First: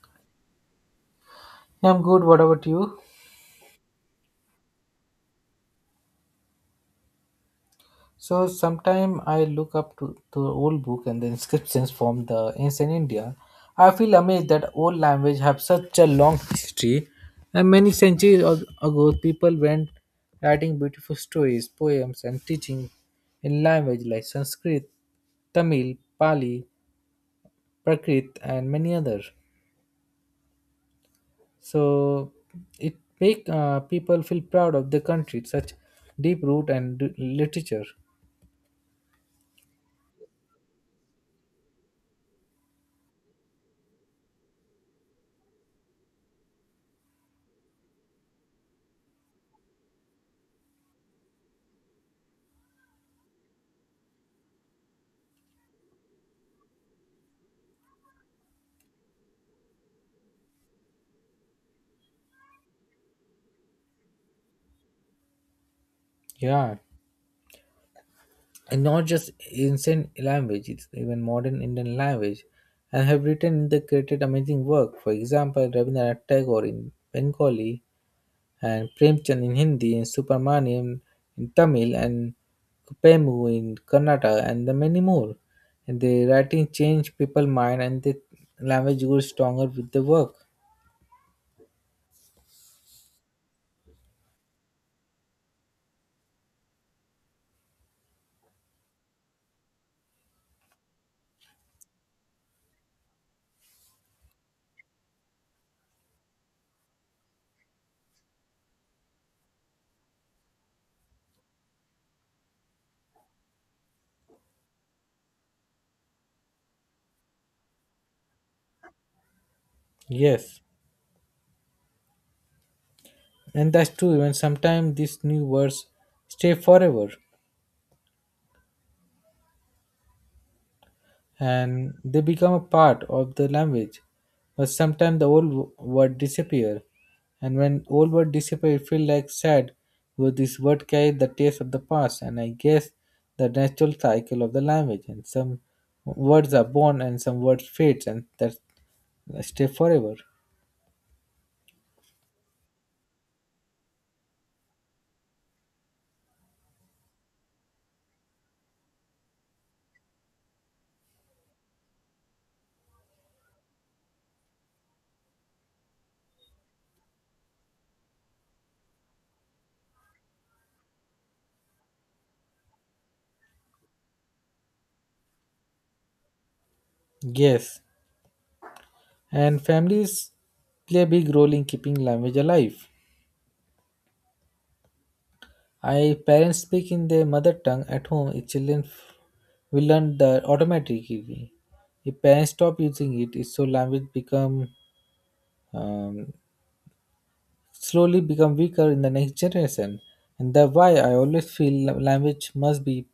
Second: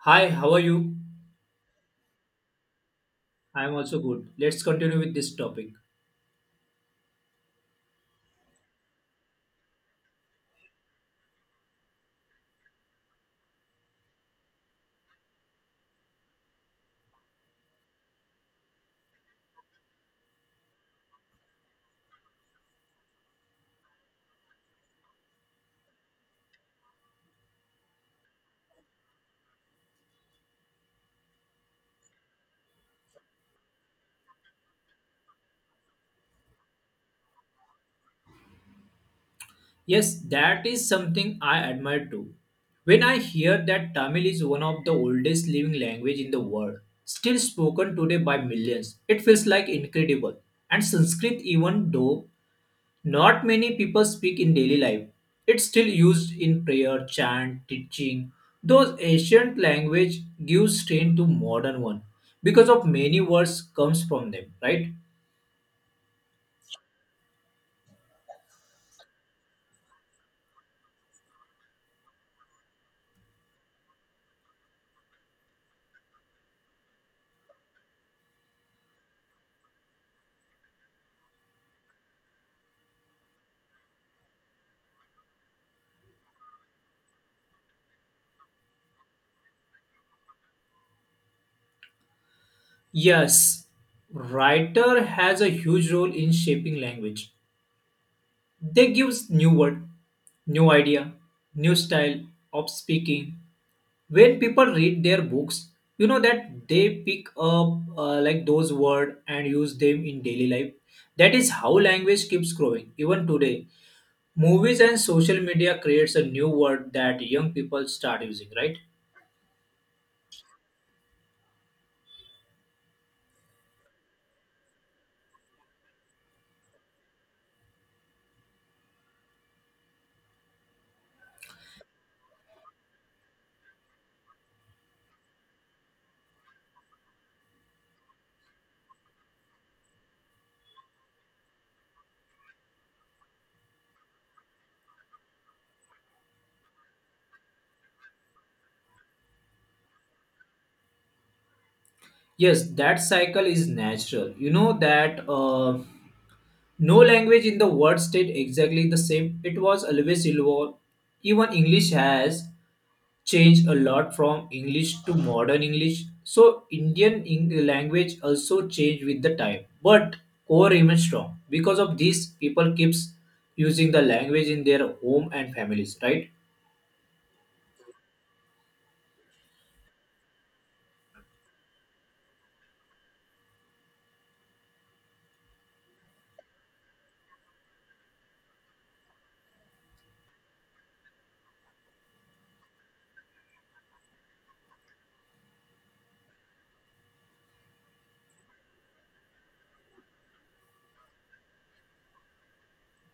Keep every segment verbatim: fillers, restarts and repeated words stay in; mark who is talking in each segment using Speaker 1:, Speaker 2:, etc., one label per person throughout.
Speaker 1: Hi, how are you?
Speaker 2: Yeah, I'm good. What about you?
Speaker 1: I am also good. Let's continue with this topic.
Speaker 2: So sometime I look up to the old book and the inscriptions from the ancient India. I feel amazed that old language have such a long history, and many centuries ag- ago people went writing beautiful stories, poems, and teaching in language like Sanskrit, Tamil, Pali, Prakrit, and many others. So it make uh, people feel proud of the country, such deep root and d- literature.
Speaker 1: Yes, that is something I admire too. When I hear that Tamil is one of the oldest living language in the world, still spoken today by millions, it feels like incredible. And Sanskrit even though not many people speak in daily life, it's still used in prayer, chant, teaching. Those ancient language gives strength to modern one because of many words comes from them, right?
Speaker 2: Yeah. And not just ancient language, it's even modern Indian language, and have written the created amazing work. For example, Rabindranath Tagore in Bengali, and Premchand in Hindi, and Subramaniam in Tamil, and Kupemu in Kannada, and the many more. And the writing changed people's mind, and the language grew stronger with the work.
Speaker 1: Yes, writer has a huge role in shaping language. They gives new word, new idea, new style of speaking. When people read their books, you know that they pick up uh, like those word and use them in daily life. That is how language keeps growing even today. Movies and social media creates a new word that young people start using, right?
Speaker 2: Yes, and that's true. Even sometimes these new words stay forever. And they become a part of the language. But sometimes the old w- word disappear, and when old word disappear, it feel like sad because this word carry the taste of the past, and I guess the natural cycle of the language. And some words are born, and some words fades, and that stay forever.
Speaker 1: Yes, that cycle is natural. You know that uh, no language in the world stayed exactly the same. It was always evolved. Even English has changed a lot from English to modern English. So Indian Eng- language also changed with the time, but core remains strong. Because of this, people keeps using the language in their home and families, right?
Speaker 2: Yes, and families play a big role in keeping language alive. I parents speak in their mother tongue at home. If children f- will learn the automatically. If parents stop using it, it's so language become um, slowly become weaker in the next generation. And that's why I always feel la- language must be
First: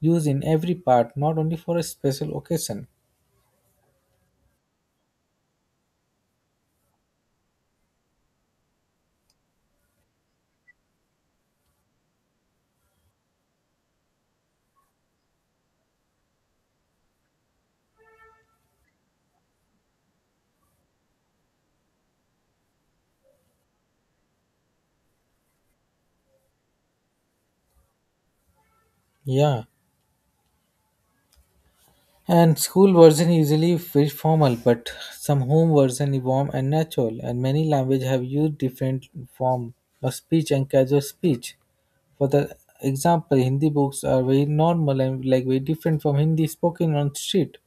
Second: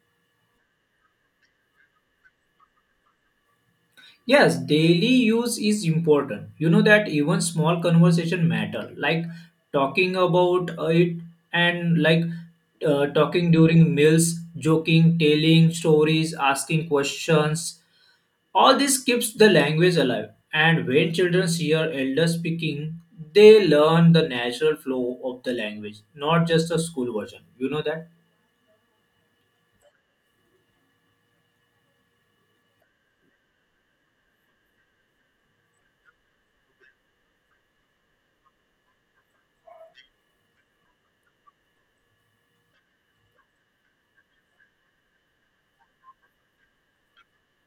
Speaker 2: used in every part, not only for a special occasion.
Speaker 1: Yes, daily use is important. You know that even small conversation matter, like talking about uh, it and like uh, talking during meals, joking, telling stories, asking questions. All this keeps the language alive. And when children hear elders speaking, they learn the natural flow of the language, not just the school version. You know that?
Speaker 2: Yeah. And school version usually very formal, but some home version is warm and natural. And many language have used different form of speech and casual speech. For the example, Hindi books are very normal and like very different from Hindi spoken on street.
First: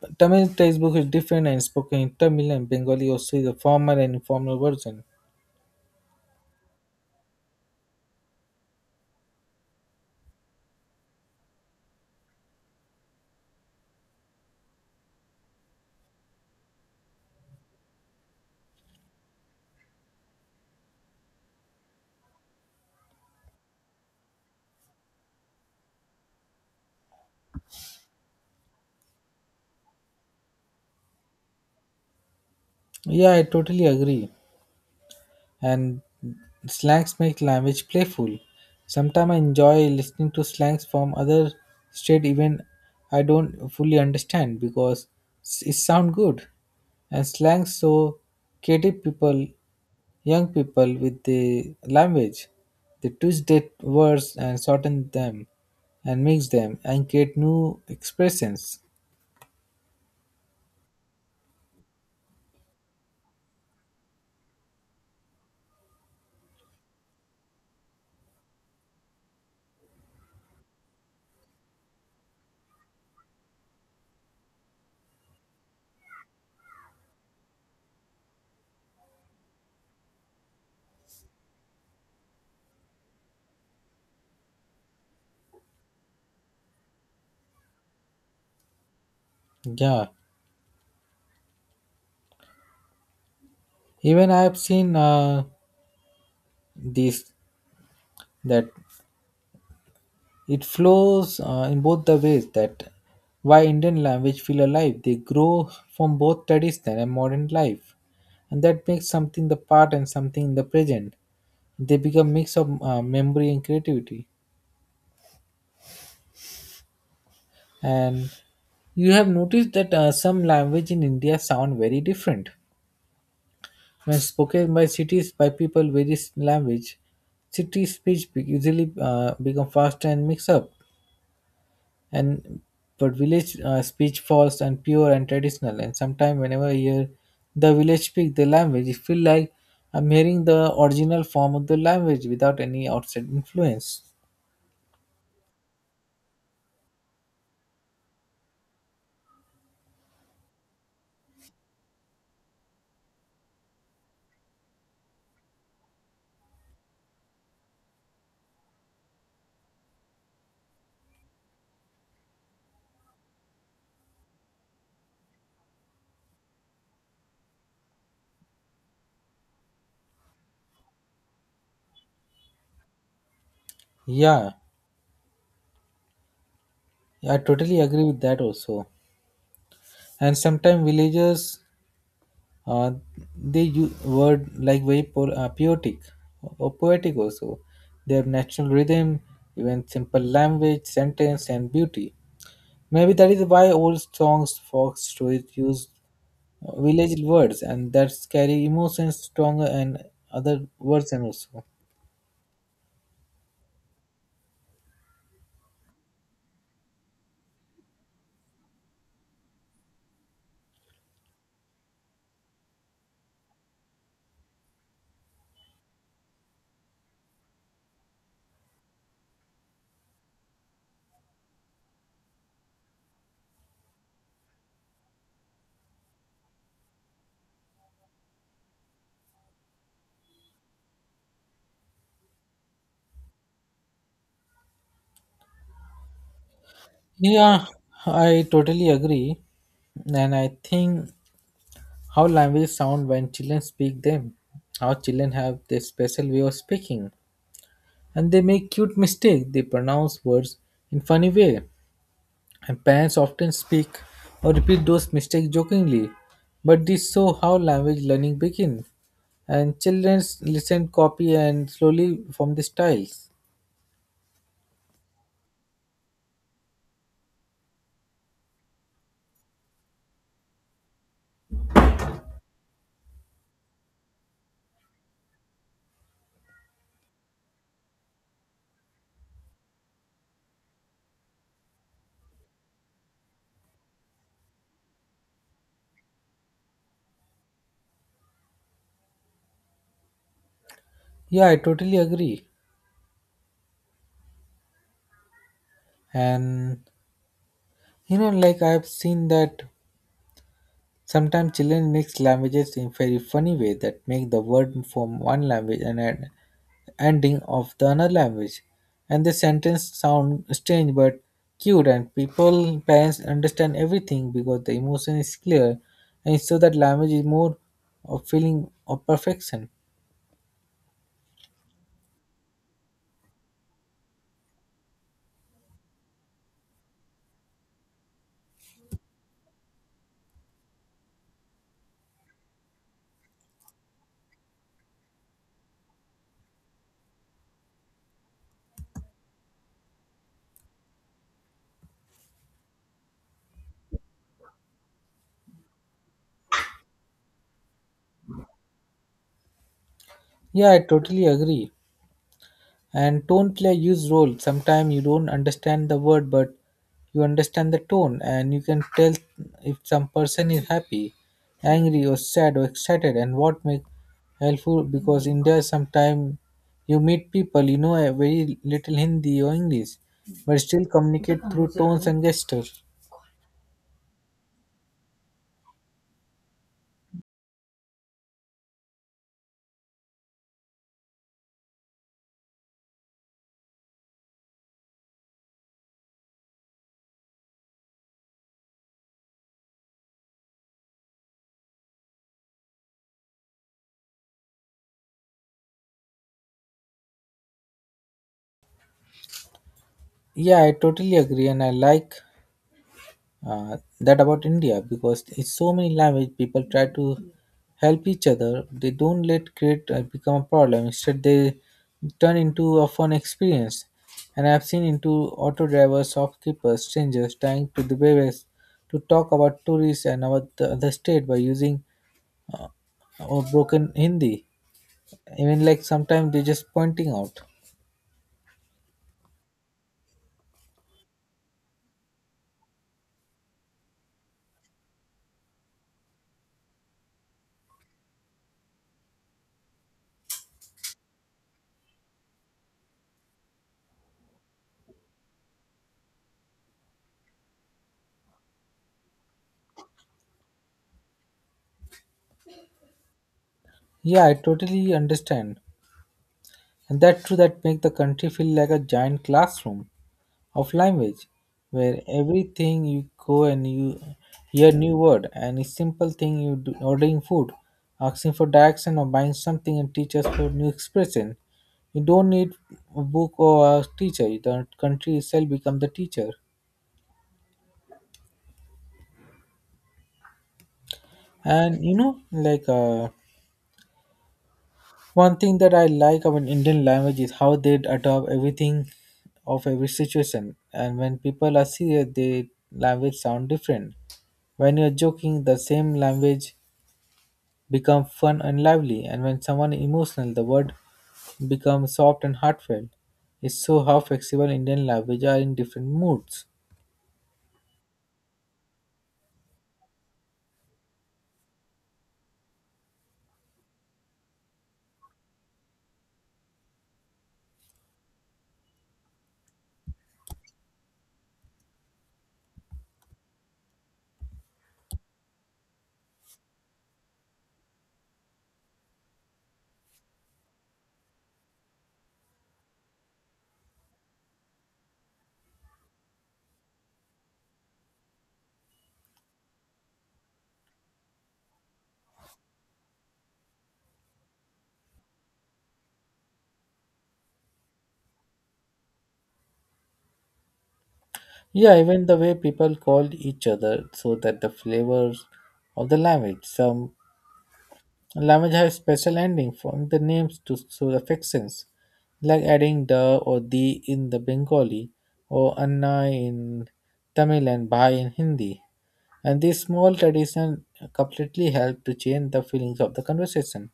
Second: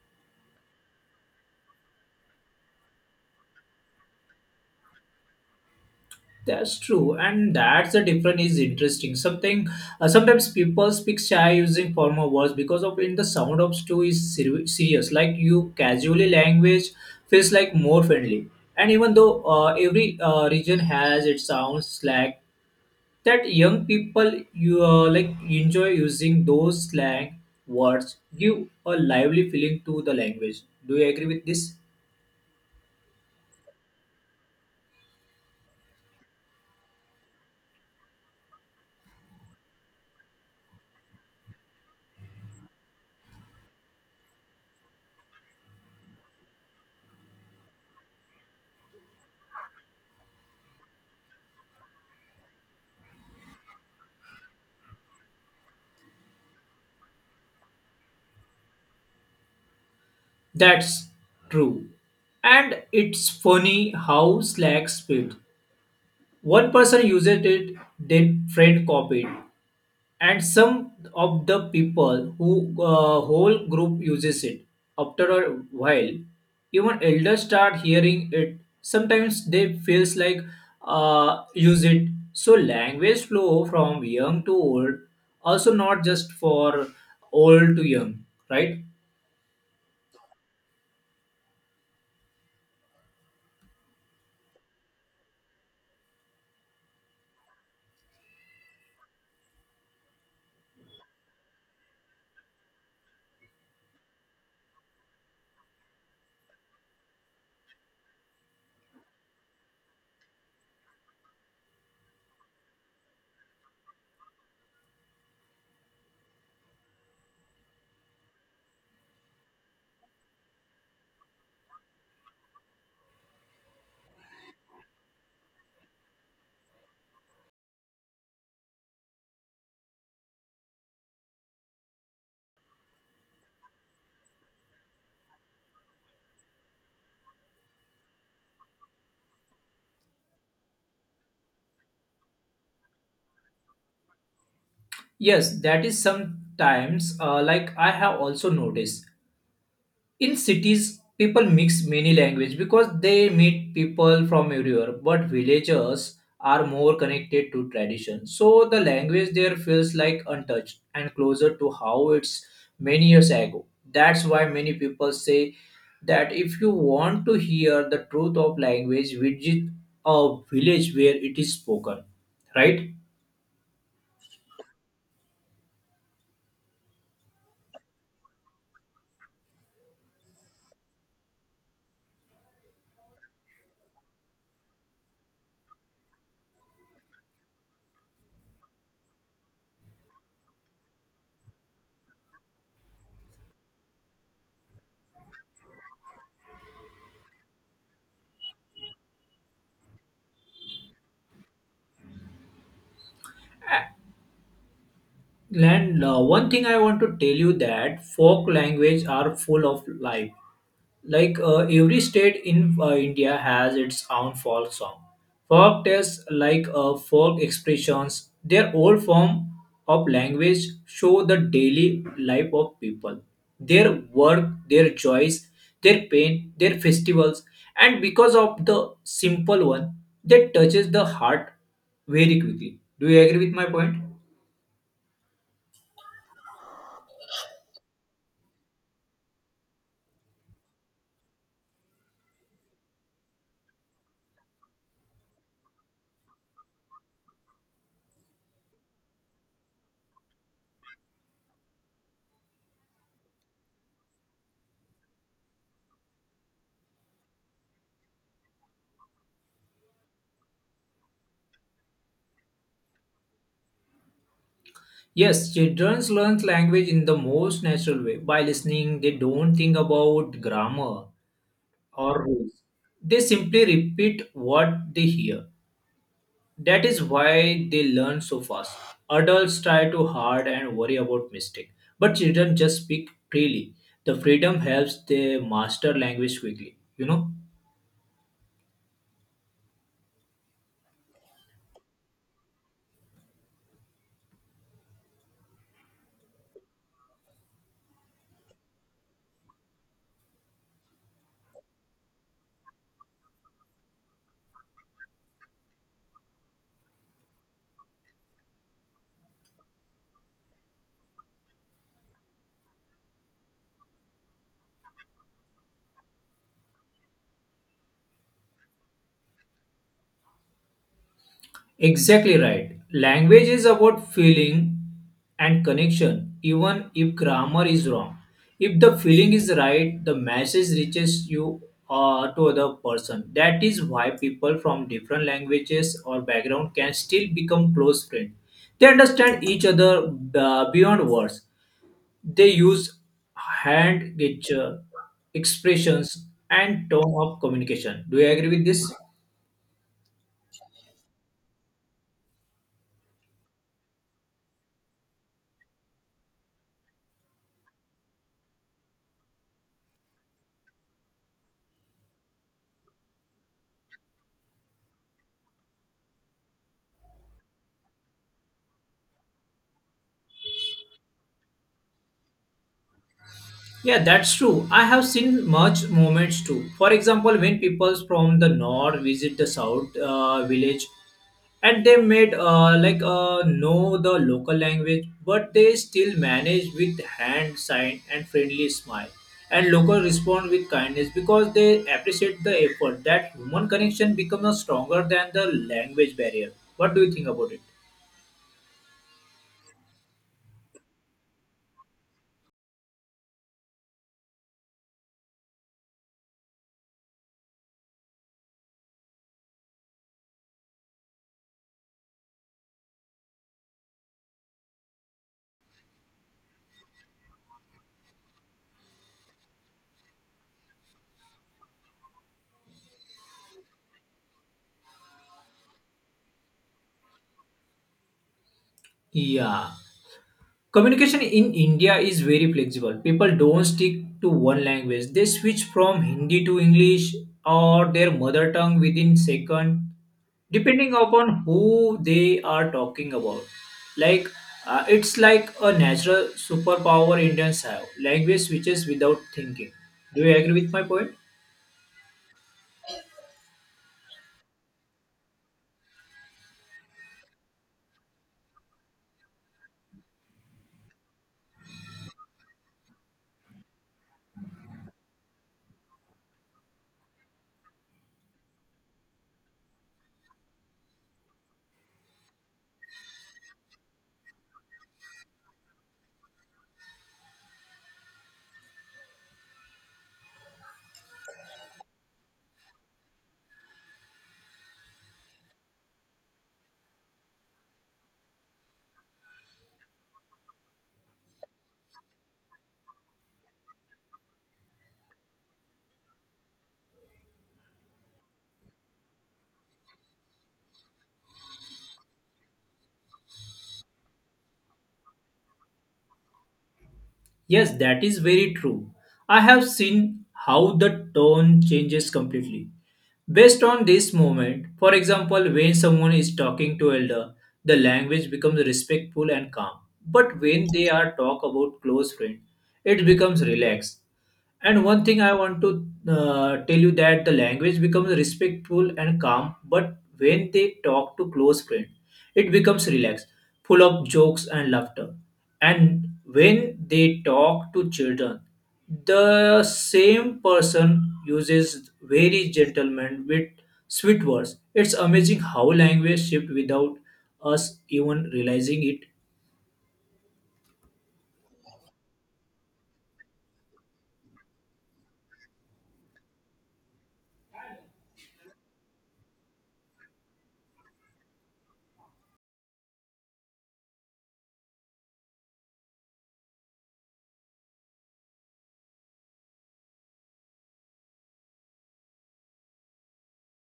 Speaker 2: But Tamil textbook is different and spoken in Tamil and Bengali also is a formal and informal version.
Speaker 1: That's true, and that's the difference is interesting. Something uh, sometimes people speak shy using formal words because of in the sound of stew is ser- serious. Like you casually language feels like more friendly, and even though uh, every uh, region has its sound slang, that young people you uh, like enjoy using those slang words give a lively feeling to the language. Do you agree with this?
Speaker 2: Yeah, I totally agree. And slangs make language playful. Sometimes I enjoy listening to slangs from other state even I don't fully understand because s- it sound good. And slangs so creative people, young people with the language, they twist their words and shorten them and mix them and create new expressions.
Speaker 1: That's true. And it's funny how Slack split. One person uses it, then friend copied. And some of the people who uh, whole group uses it. After a while, even elders start hearing it. Sometimes they feels like uh, use it. So language flow from young to old, also not just for old to young, right?
Speaker 2: Yeah, even I have seen uh, this that it flows uh, in both the ways that why Indian language feel alive. They grow from both traditional and modern life, and that makes something the part and something in the present. They become mix of uh, memory and creativity. And you have noticed that uh, some language in India sound very different when spoken by cities by people various language. City speech be- usually uh, become faster and mix up and but village uh, speech fast and pure and traditional, and sometimes whenever I hear the village speak the language it feel like I'm hearing the original form of the language without any outside influence.
Speaker 1: Yes, that is sometimes uh, like I have also noticed in cities people mix many language because they meet people from everywhere, but villagers are more connected to tradition, so the language there feels like untouched and closer to how it's many years ago. That's why many people say that if you want to hear the truth of language, visit a village where it is spoken, right?
Speaker 2: Yeah, I totally agree with that also. And sometimes villagers, uh, they use word like very po- uh, poetic or poetic also, they have natural rhythm even simple language sentence and beauty. Maybe that is why old songs, folk stories use uh, village words and that carry emotions stronger and other words and also.
Speaker 1: And uh, one thing I want to tell you that folk language are full of life. Like uh, every state in uh, India has its own folk song. Folk tales like uh, folk expressions, their old form of language show the daily life of people, their work, their joys, their pain, their festivals, and because of the simple one, that touches the heart very quickly. Do you agree with my point?
Speaker 2: Yeah, I totally agree. And I think how language sound when children speak them, how children have their special way of speaking. And they make cute mistake. They pronounce words in funny way. And parents often speak or repeat those mistakes jokingly, but this show how language learning begins. And children listen, copy, and slowly form the styles.
Speaker 1: Yes, children learn language in the most natural way. By listening, they don't think about grammar or rules. They simply repeat what they hear. That is why they learn so fast. Adults try too hard and worry about mistake, but children just speak freely. The freedom helps them master language quickly, you know?
Speaker 2: Yeah, I totally agree. And you know, like I've seen that sometimes children mix languages in very funny way that make the word from one language and an ending of the another language, and the sentence sound strange but cute, and people parents understand everything because the emotion is clear, and so that language is more of feeling of perfection.
Speaker 1: Exactly right. Language is about feeling and connection, even if grammar is wrong. If the feeling is right, the message reaches you uh, to other person. That is why people from different languages or background can still become close friends. They understand each other uh, beyond words. They use hand gesture, expressions, and tone of communication. Do you agree with this?
Speaker 2: Yeah, I totally agree. And tone play a huge role, sometimes you don't understand the word but you understand the tone and you can tell if some person is happy, angry or sad or excited, and what make helpful because in there sometimes you meet people you know a very little Hindi or English but still communicate through tones and gestures.
Speaker 1: Yeah, that's true. I have seen much movements too. For example, when people from the north visit the south uh, village, and they made uh, like uh, know the local language, but they still manage with hand sign and friendly smile. And local respond with kindness because they appreciate the effort. That human connection becomes stronger than the language barrier. What do you think about it?
Speaker 2: Yeah, I totally agree. And I like, uh, that about India because it's so many language people try to help each other. They don't let create uh, become a problem. Instead, they turn into a fun experience. And I've seen into auto drivers, shopkeepers, strangers trying to the various to talk about tourists and about the other state by using or broken Hindi. Even like sometimes they're just pointing out.
Speaker 1: Yeah, communication in India is very flexible. People don't stick to one language. They switch from Hindi to English or their mother tongue within second depending upon who they are talking about, like uh, it's like a natural superpower. Indians have language switches without thinking. Do you agree with my point?
Speaker 2: Yeah, I totally understand. And that too that make the country feel like a giant classroom of language where everything you go and you hear new word, and a simple thing you do ordering food, asking for direction or buying something and teach us for new expression. You don't need a book or a teacher, the country itself become the teacher. And you know, like uh, one thing that I like about Indian language is how they adopt everything of every situation, and when people are serious the language sound different, when you're joking the same language become fun and lively, and when someone emotional, the word becomes soft and heartfelt. It's so how flexible Indian language are in different moods.
Speaker 1: Yes, that is very true. I have seen how the tone changes completely. Based on this moment, for example, when someone is talking to elder, the language becomes respectful and calm. But when they are talk about close friend, it becomes relaxed. And one thing I want to uh, tell you that the language becomes respectful and calm, but when they talk to close friend, it becomes relaxed, full of jokes and laughter. And when they talk to children, the same person uses very gentleman with sweet words. It's amazing how language shift without us even realizing it.
Speaker 2: Yeah, even the way people call each other so that the flavors of the language. Some language has special ending from the names to, to the fictions, like adding the or the in the Bengali, or Anna in Tamil and Bhai in Hindi. And this small tradition completely help to change the feelings of the conversation.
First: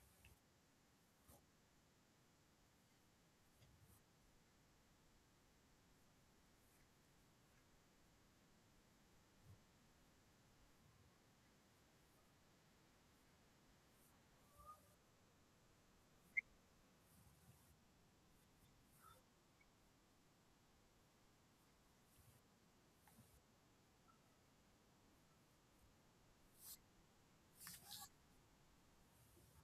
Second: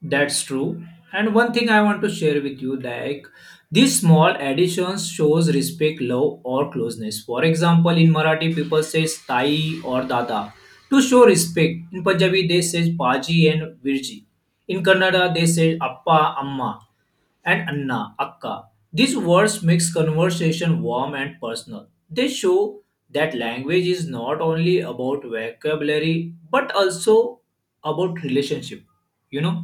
Speaker 1: That's true. And one thing I want to share with you, like these small additions shows respect, love, or closeness. For example, in Marathi, people say "tai" or "dada" to show respect. In Punjabi, they say "paji" and "virji." In Kannada, they say "appa," "amma," and "anna," "akka." These words makes conversation warm and personal. They show that language is not only about vocabulary but also about relationship. You know.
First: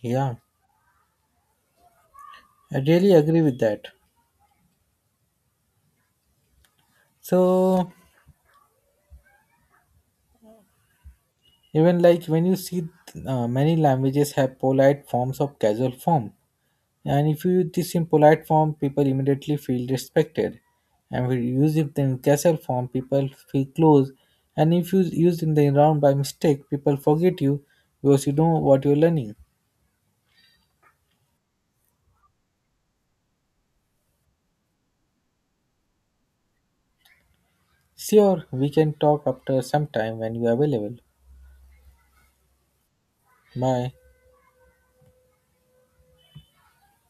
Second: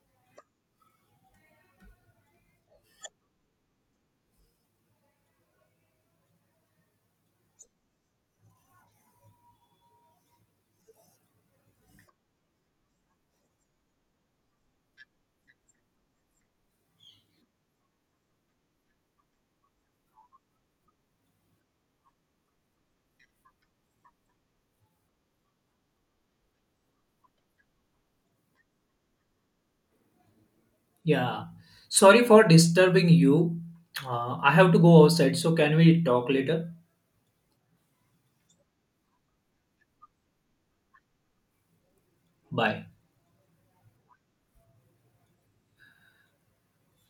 Speaker 2: Yeah, I really agree with that. So even like when you see, uh, many languages have polite forms of casual form. And if you use this in polite form, people immediately feel respected. And if you use it in casual form, people feel close. And if you use in the round by mistake, people forget you because you know what you're learning.
Speaker 1: Yeah. Sorry for disturbing you. Uh, I have to go outside, so can we talk later?
Speaker 2: Sure, we can talk after some time when you are available.
Speaker 1: Bye.
Speaker 2: Bye.